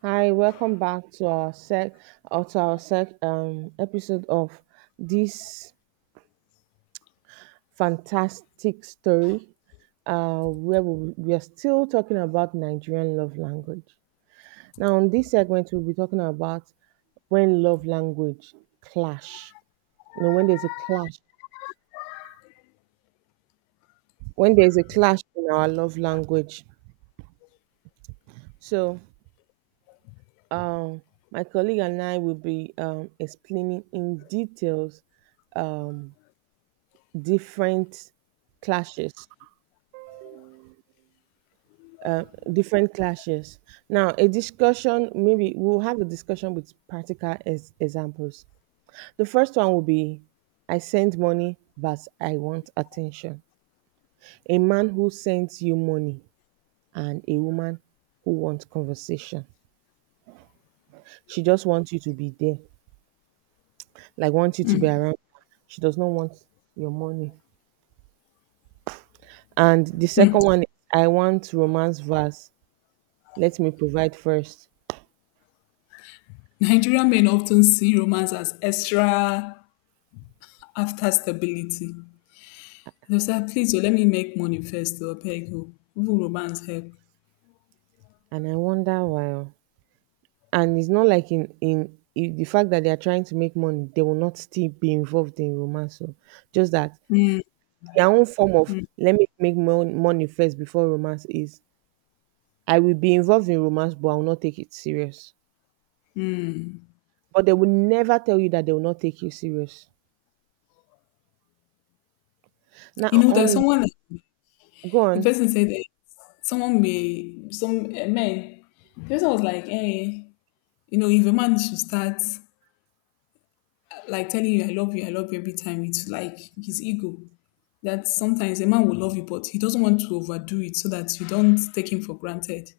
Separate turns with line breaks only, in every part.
Hi, welcome back to our sec or to our sec episode of this fantastic story, where we are still talking about Nigerian love language. Now, on this segment, we'll be talking about when love language clash. You know, when there's a clash, in our love language. So, um, my colleague and I will be explaining in details. um Different clashes, uh, different clashes now a discussion. Maybe we'll have a discussion with practical examples. The first one will be, I send money but I want attention. A man who sends you money and a woman who wants conversation. She just wants you to be there, like wants you to be around. She does not want your money. And the second one is, I want romance verse let me provide first.
Nigerian men often see romance as extra after stability. They say, please, oh, let me make money first, or beg you. Even romance help.
And I wonder why, oh. And it's not like in the fact that they are trying to make money, they will not still be involved in romance. So, just that their own form of let me make money first before romance is, I will be involved in romance, but I will not take it serious. But they will never tell you that they will not take you serious.
You
Now
know that
on,
someone, like,
go
the
on.
person said, someone may, some men, the person was like, hey, you know, if a man should start like telling you, I love you, I love you every time, it's like his ego. That sometimes a man will love you, but he doesn't want to overdo it so that you don't take him for granted.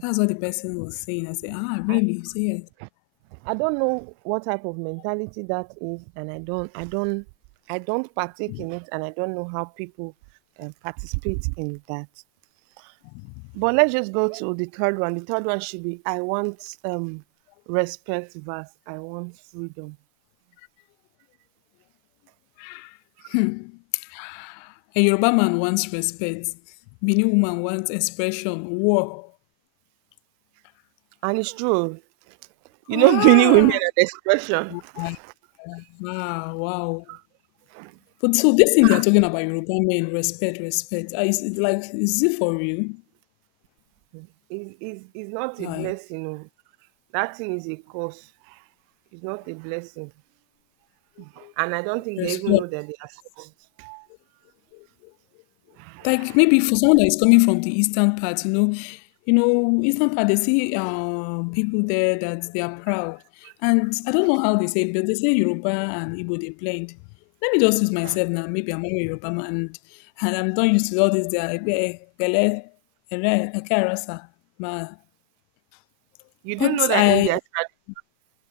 That's what the person was saying. I said, ah,
I
really? Say yes.
I don't know what type of mentality that is, and I don't partake in it, and I don't know how people participate in that. But let's just go to the third one. The third one should be, I want respect versus I want freedom.
A Yoruba man wants respect. Benin woman wants expression. War.
And it's true, oh. You know, many women
Ah.
and expression
Ah, wow. But so this thing they are talking about Yoruba men, respect, respect. Ah, is it like is it for real?
is not a
Like
blessing, oh. That thing is a curse. It's not a blessing. And I don't think they even
respect.
know that they are cursed.
Like maybe for someone that is coming from the eastern part, you know, eastern part they see people there that they are proud, and I don't know how they say, it, but they say Yoruba and Igbo they blend. Let me just use myself now. Maybe I'm a Yoruba man, and I'm not used to all this. There, Ebe, eh, Bele, Ere, Akerasa, ma.
You do
But
know that in
I
their tradition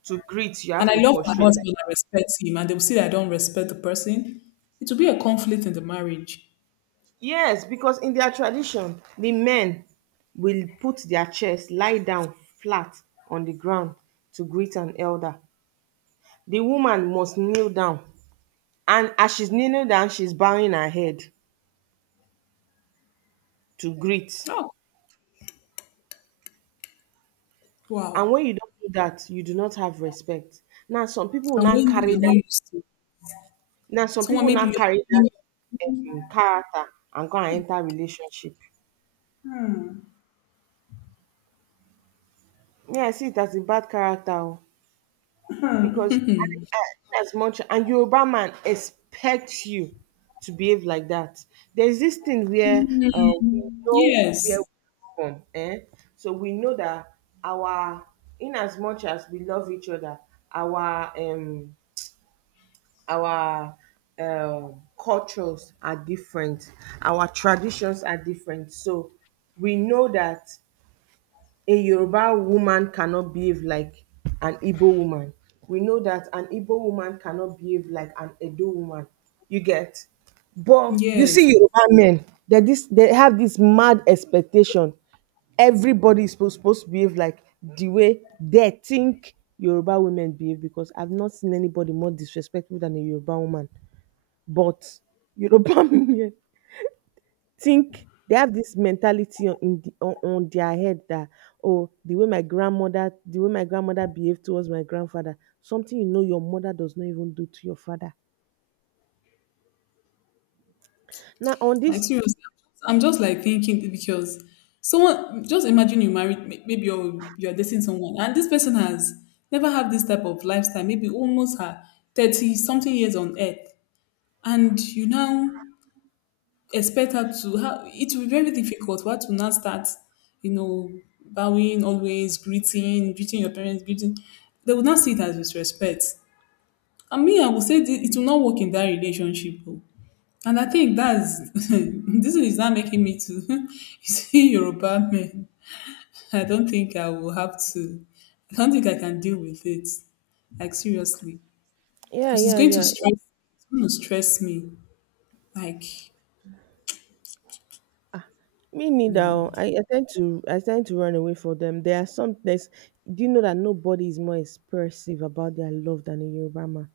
to greet, you
and
have
I
to
love my
prostrate, like
husband. I respect him, and they will see that I don't respect the person. It will be a conflict in the marriage.
yes, because in their tradition, the men will put their chest, lie down flat on the ground to greet an elder. The woman must kneel down, and as she's kneeling down, she's bowing her head to greet.
Oh, wow!
And when you don't do that, you do not have respect. Now some people will
And
not
when
carry
you're not
that.
used to,
Now some
someone
people will
maybe
not carry
you're,
that character and go and enter relationship. Yeah, I see it as a bad character, oh. Because as much and Yoruba man expects you to behave like that. There's this thing where we
mm,
know where we're
yes,
from, eh? So we know that our, in as much as we love each other, our our cultures are different, our traditions are different. So we know that a Yoruba woman cannot behave like an Igbo woman. We know that an Igbo woman cannot behave like an Edo woman. You get? But you
yes.
see Yoruba men, they have this mad expectation. Everybody is supposed to behave like the way they think Yoruba women behave, because I've not seen anybody more disrespectful than a Yoruba woman. But Yoruba men think they have this mentality on their head that, oh, the way my grandmother behaved towards my grandfather, something you know your mother does not even do to your father. Now on
Like
this,
seriously, I'm just like thinking because someone just imagine you married maybe you're dating someone and this person has never had this type of lifestyle, maybe almost her 30 something years on earth, and you now expect her to have, it will be very difficult for her to now start, you know, bowing always, greeting, greeting your parents, greeting. They would not see it as disrespect. And me, I will say it will not work in that relationship, oh. And I think that's, this is not making me to see Yoruba men. I don't think I will have to. I don't think I can deal with it. Like seriously,
yeah,
because it's
yeah,
going to
yeah,
stress. It's going to stress me. Like,
me neither,
you
oh. I tend to run away from them. There are some, there's, do you know that nobody is more expressive about their love than a Yoruba man?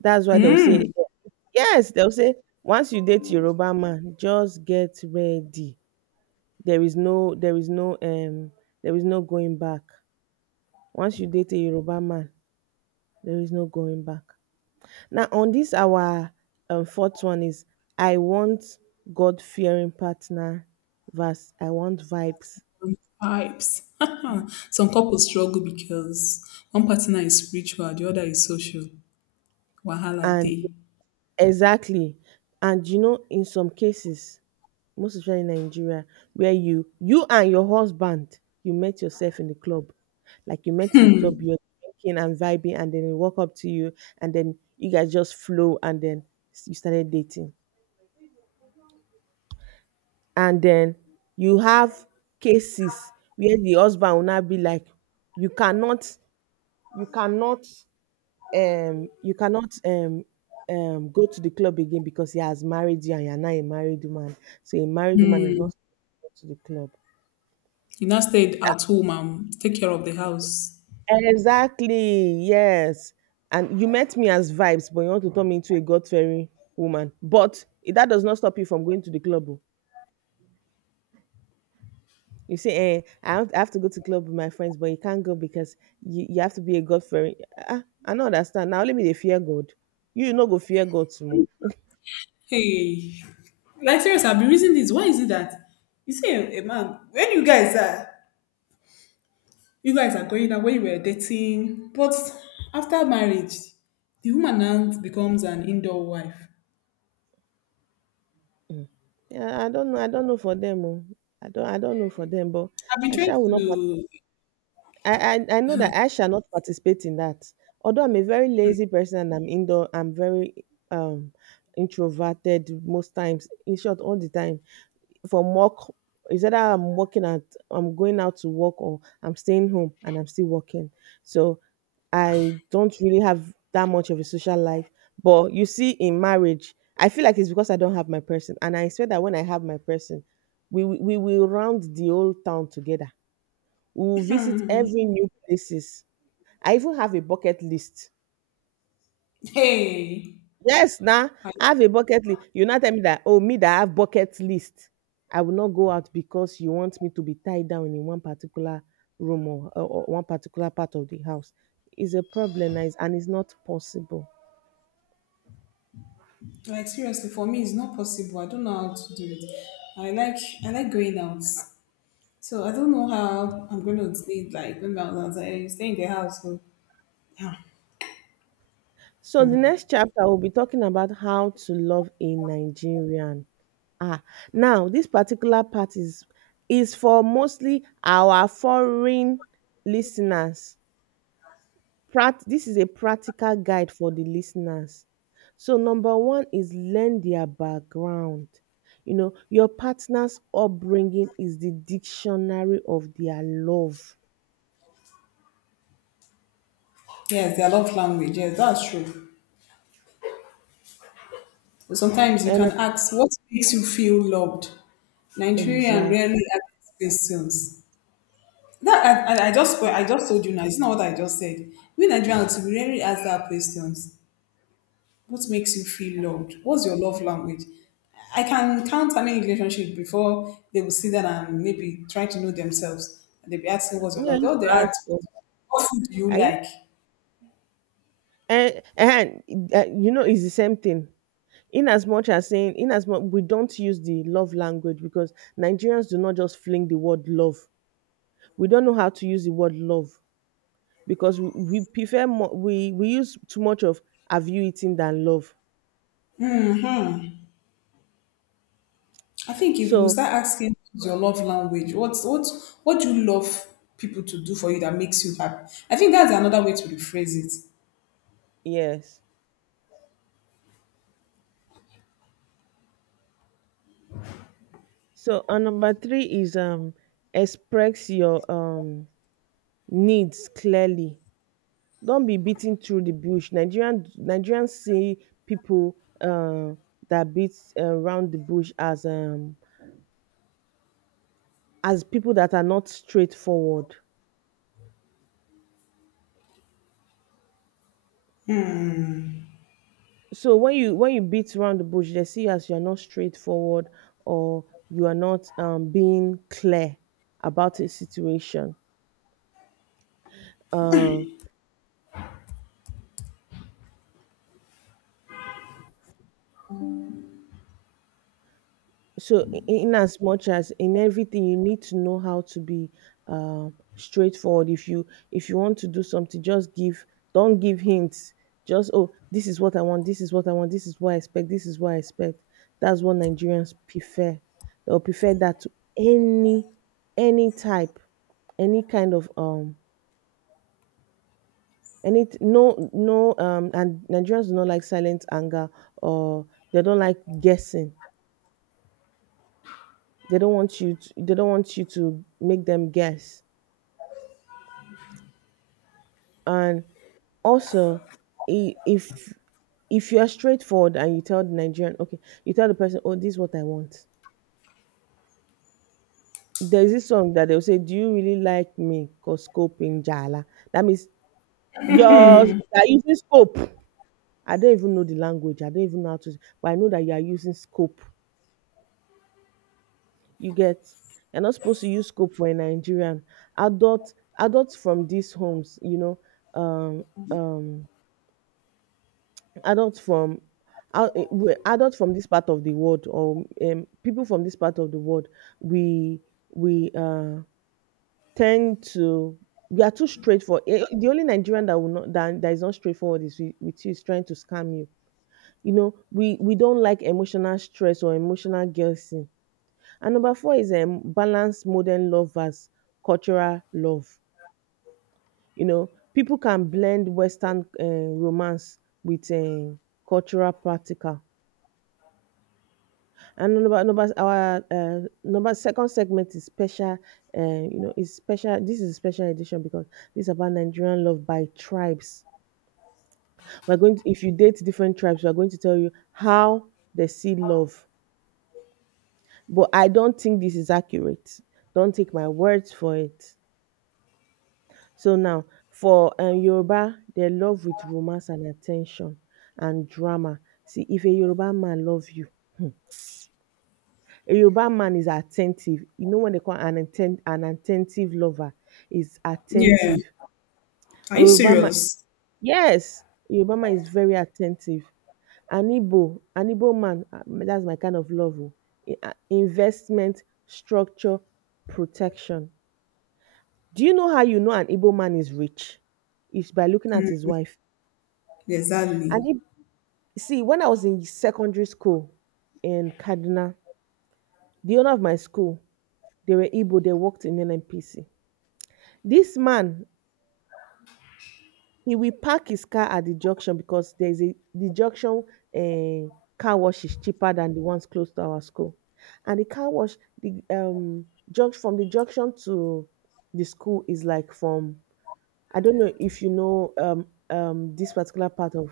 That's why they'll
know, hmm,
say, yes, they'll say, once you date Yoruba man, just get ready. There is no, there is no going back. Once you date a Yoruba man, there is no going back. Now on this our fourth one is, I want God fearing partner verse I want vibes.
vibes. Some couples struggle because one partner is spiritual, the other is social. Wahala
And
day.
exactly, and you know, in some cases, most especially in Nigeria, where you and your husband, you met yourself in the club. Like you met in the club, you're drinking and vibing, and then he walk up to you, and then you guys just flow, and then you started dating. And then you have cases where the husband will now be like, you cannot, you cannot, you cannot, go to the club again because he has married you and you're not a married woman. So a married woman is not supposed to go to the club.
You now stay at home and take care of the house.
Exactly, yes. And you met me as vibes, but you want to turn me into a God fearing woman. But that does not stop you from going to the club, oh. You say, eh, I have to go to club with my friends, but you can't go because you have to be a God fearing. Ah, I don't understand. Now let me dey fear God. You no go fear God tomorrow.
Hey. Like seriously, I've been reasoning this. Why is it that you see a man when you guys are going out when you were dating, but after marriage, the woman now becomes an indoor wife.
Mm. Yeah, I don't know. I don't know for them, oh. I don't know for them, but
I've been
I
trying
shall will not
to,
I know that I shall not participate in that. Although I'm a very lazy person and I'm indoor, I'm very um introverted most times. In short, all the time. For work, is either I'm going out to work, or I'm staying home and I'm still working. So I don't really have that much of a social life. But you see, in marriage, I feel like it's because I don't have my person, and I expect that when I have my person, we will round the whole town together. We will visit every new places. I even have a bucket list.
hey,
Yes, now
I,
I have a bucket list. You not tell me that, oh, me that I have bucket list, I will not go out because you want me to be tied down in one particular room, or one particular part of the house. It's a problem now, it's- and it's not possible.
like seriously for me it's not possible. I don't know how to do it. I like I like going out. So I don't know how I'm gonna sleep like going out. I stay in the house. So yeah.
So the next chapter will be talking about how to love a Nigerian. Ah, now this particular part is for mostly our foreign listeners. Prac This is a practical guide for the listeners. So number one is learn their background. You know, your partner's upbringing is the dictionary of their love.
Yes, their love language, yes, that's true. But sometimes you
And
can ask, what makes you feel loved? Nigerian
exactly.
rarely ask questions. That I just told you now. It's not what I just said. We Nigerians we rarely ask that questions. What makes you feel loved? What's your love language? I can count how many relationships before they will sit down and maybe try to know themselves. And they'll be asking what's your
Me, I
love.
used
All they
to
ask,
ask, oh,
what food do you
I u-
like?
and eh, you know, it's the same thing. In as much as saying, in as much we don't use the love language because Nigerians do not just fling the word love. We don't know how to use the word love. Because we prefer more, we use too much of have you eaten than love.
I think if we
So
start asking what's your love language, what do you love people to do for you that makes you happy? I think that's another way to rephrase it.
yes, so, and number three is, express your needs clearly. Don't be beating through the bush. Nigerians see people uh, that beat around the bush as people that are not straightforward. So when you, when you beat around the bush, they see as you're not straightforward, or you are not being clear about a situation. um, so, in as much as in everything, you need to know how to be straightforward. If you, if you want to do something, just give, don't give hints. Just, oh, this is what I want, this is what I expect, that's what Nigerians prefer. They'll prefer that to any any type any kind of And it, and Nigerians do not like silent anger, or they don't like guessing. They don't want you to make them guess. And also, i- if if you are straightforward and you tell the Nigerian, okay, you tell the person, oh, this is what I want. There's this song that they'll say, do you really like me? Cause scope in Jala. That means you're using scope. I don't even know the language. I don't even know how to, but I know that you are using scope. You get? You're not supposed to use scope for a Nigerian adult Adults from these homes, you know, um um adults from adults from this part of the world, or people from this part of the world, we we tend to, we are too straightforward. Eh, the only Nigerian that will not that is not straightforward with you is trying to scam you. You know, we don't like emotional stress or emotional guilt. And number four is, balance modern love as cultural love. You know, people can blend Western romance with cultural practical. And number number our number second segment is special. You know, is special. This is a special edition because this is about Nigerian love by tribes. We're going to, if you date different tribes, we're going to tell you how they see love. But I don't think this is accurate. Don't take my words for it. So now for Yoruba, they love with romance and attention and drama. See, if a Yoruba man love you, a Yoruba man is attentive. You know what they call an at lover? Is
Yeah.
attentive.
Are
A
you
Yoruba man,
serious?
yes, a Yoruba man is very attentive. An Igbo man, that's my kind of love, oh, in investment, structure, protection. Do you know how you know an Igbo man is rich? It's by looking at his wife. An
Exactly.
You see, when I was in secondary school in Kaduna, the owner of my school, they were Igbo, they worked in NNPC. This man, he will park his car at the junction because there's a the junction, eh, car wash is cheaper than the ones close to our school. And the car wash, the junction, to the school is like from, I don't know if you know this particular part of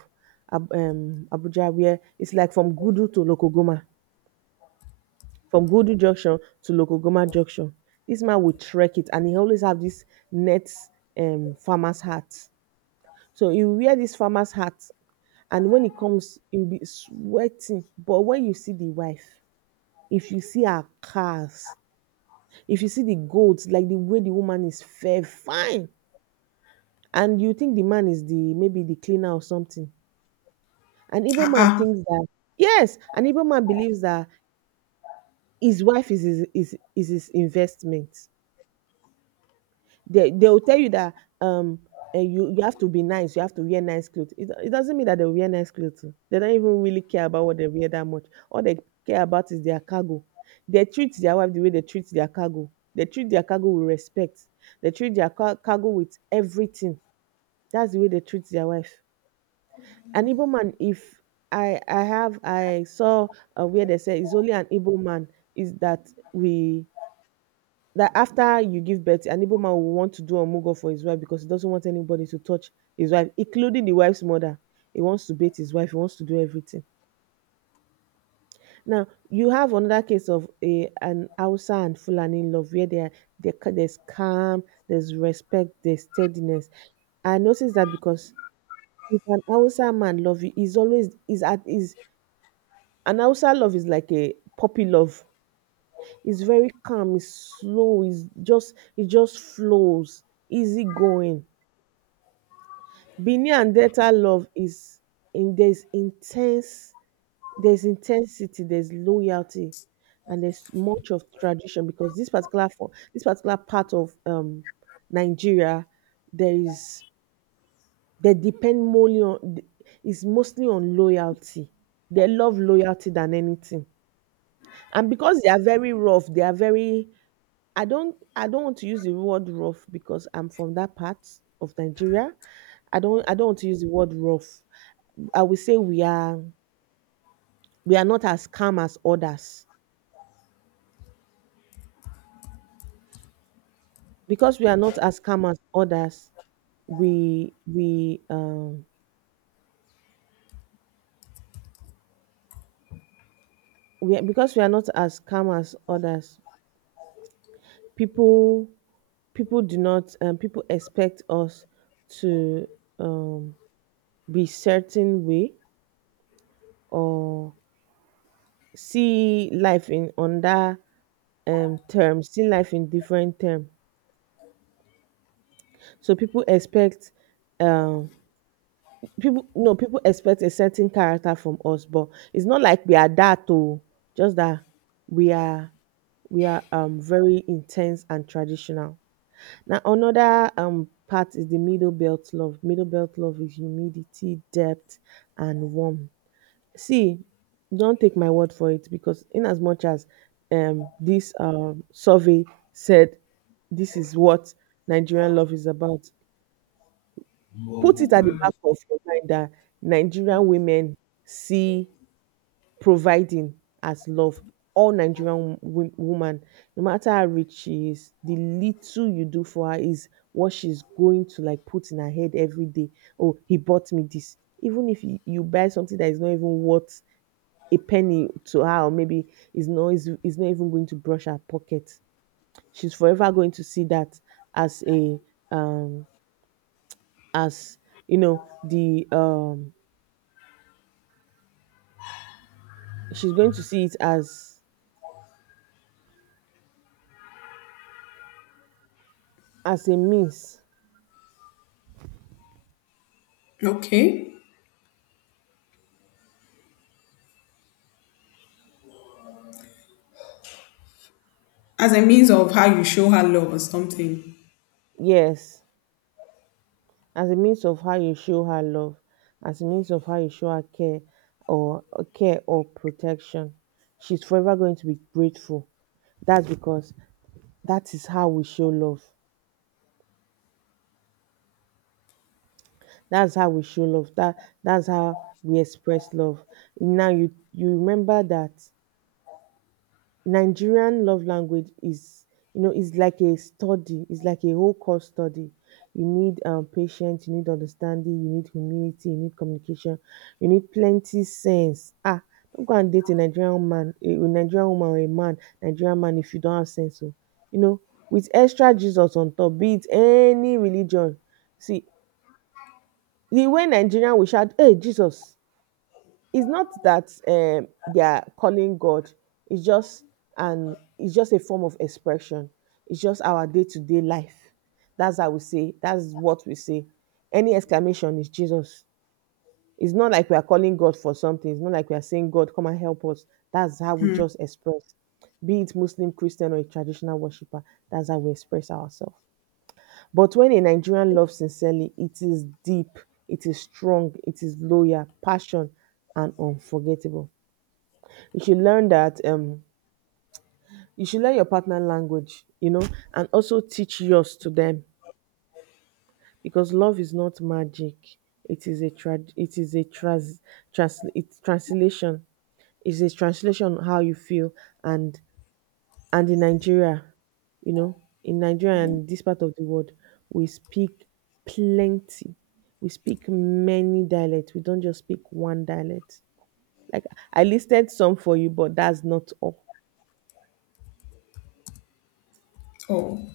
Abuja, where it's like from Gudu to Lokogoma, from Godu Junction to Lokogoma Junction. This man will trek it and he always have this net, farmer's hat. So he will wear this farmer's hat, and when he comes, he'll be sweating. But when you see the wife, if you see her cars, if you see the goats, like the way the woman is fair, fine. And you think the man is the maybe the cleaner or something. An Igbo
Ah,
man
ah.
thinks that Yes, an Igbo man believes that his wife is his investment. They will tell you that um you have to be nice. You have to wear nice clothes. It doesn't mean that they wear nice clothes, oh. They don't even really care about what they wear that much. All they care about is their cargo. They treat their wife the way they treat their cargo. They treat their cargo with respect. They treat their cargo with everything. That's the way they treat their wife. An Igbo man, if I I have I saw where they say it's only an Igbo man is that we that after you give birth, an Igbo man will want to do omugo for his wife because he doesn't want anybody to touch his wife, including the wife's mother. He wants to beat his wife. He wants to do everything. Now you have another case of a an Hausa and Fulani in love where there's calm, there's respect, there's steadiness. I notice that because if an Hausa man love you, he's always is at is an Hausa love is like a puppy love. It's very calm, it's slow, it just flows, easy going. Benin and Delta love is in there's intense there's intensity, there's loyalty, and there's much of tradition because this particular part of Nigeria, there is they depend mostly on, is mostly on loyalty. They love loyalty than anything, and because they are very rough, they are very. I don't want to use the word rough because I'm from that part of Nigeria. I don't want to use the word rough. I would say we are, we are not as calm as others. Because we are not as calm as others, we we um because we are not as calm as others, people people do not people expect us to um be certain way, or see life in under terms, see life in different terms. So people expect um people no people expect a certain character from us, but it's not like we are that, oh, just that we are, we are very intense and traditional. Now another part is the middle belt love. Middle belt love is humidity, depth, and warmth. See, don't take my word for it, because in as much as this survey said this is what Nigerian love is about, put it at the back of your mind that Nigerian women see providing as love. All Nigerian woman, no matter how rich she is, the little you do for her is what she's going to like put in her head every day. Oh, he bought me this. Even if you buy something that is not even worth a penny to her, or maybe is not is, is not even going to brush her pocket, she's forever going to see that as a, um as you know, the she's going to see it as a means.
Okay. As a means of how you show her love or something.
Yes, as a means of how you show her love, as a means of how you show her care, or care or protection. She's forever going to be grateful. That's because that is how we show love. That's how we show love, that's how we express love. Now you remember that Nigerian love language is, you know, is like a study, it's like a whole course study. You need patience, you need understanding, you need humility, you need communication, you need plenty sense. Ah, don't go and date a Nigerian man, a Nigerian woman or a man, Nigerian man, if you don't have sense, oh. You know, with extra Jesus on top, be it any religion. See, the way Nigerian will shout, hey, Jesus, it's not that they are calling God. It's just an it's just a form of expression. It's just our day to day life. That's how we say. That's what we say. Any exclamation is Jesus. It's not like we are calling God for something. It's not like we are saying God, come and help us. That's how we just express. Be it Muslim, Christian, or a traditional worshiper. That's how we express ourselves. But when a Nigerian loves sincerely, it is deep, it is strong, it is loyal, passion, and unforgettable. You should learn that you should learn your partner language, you know, and also teach yours to them, because love is not magic. It is a trad it is a trans trans it's translation. It's a translation on how you feel. and and in Nigeria, you know, in Nigeria and this part of the world, we speak plenty. We speak many dialects. We don't just speak one dialect. Like I listed some for you, but that's not all.
Oh,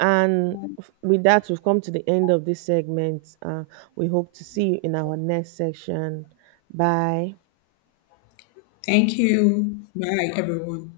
And with that, we've come to the end of this segment. We hope to see you in our next section. Bye.
thank you. Bye, everyone.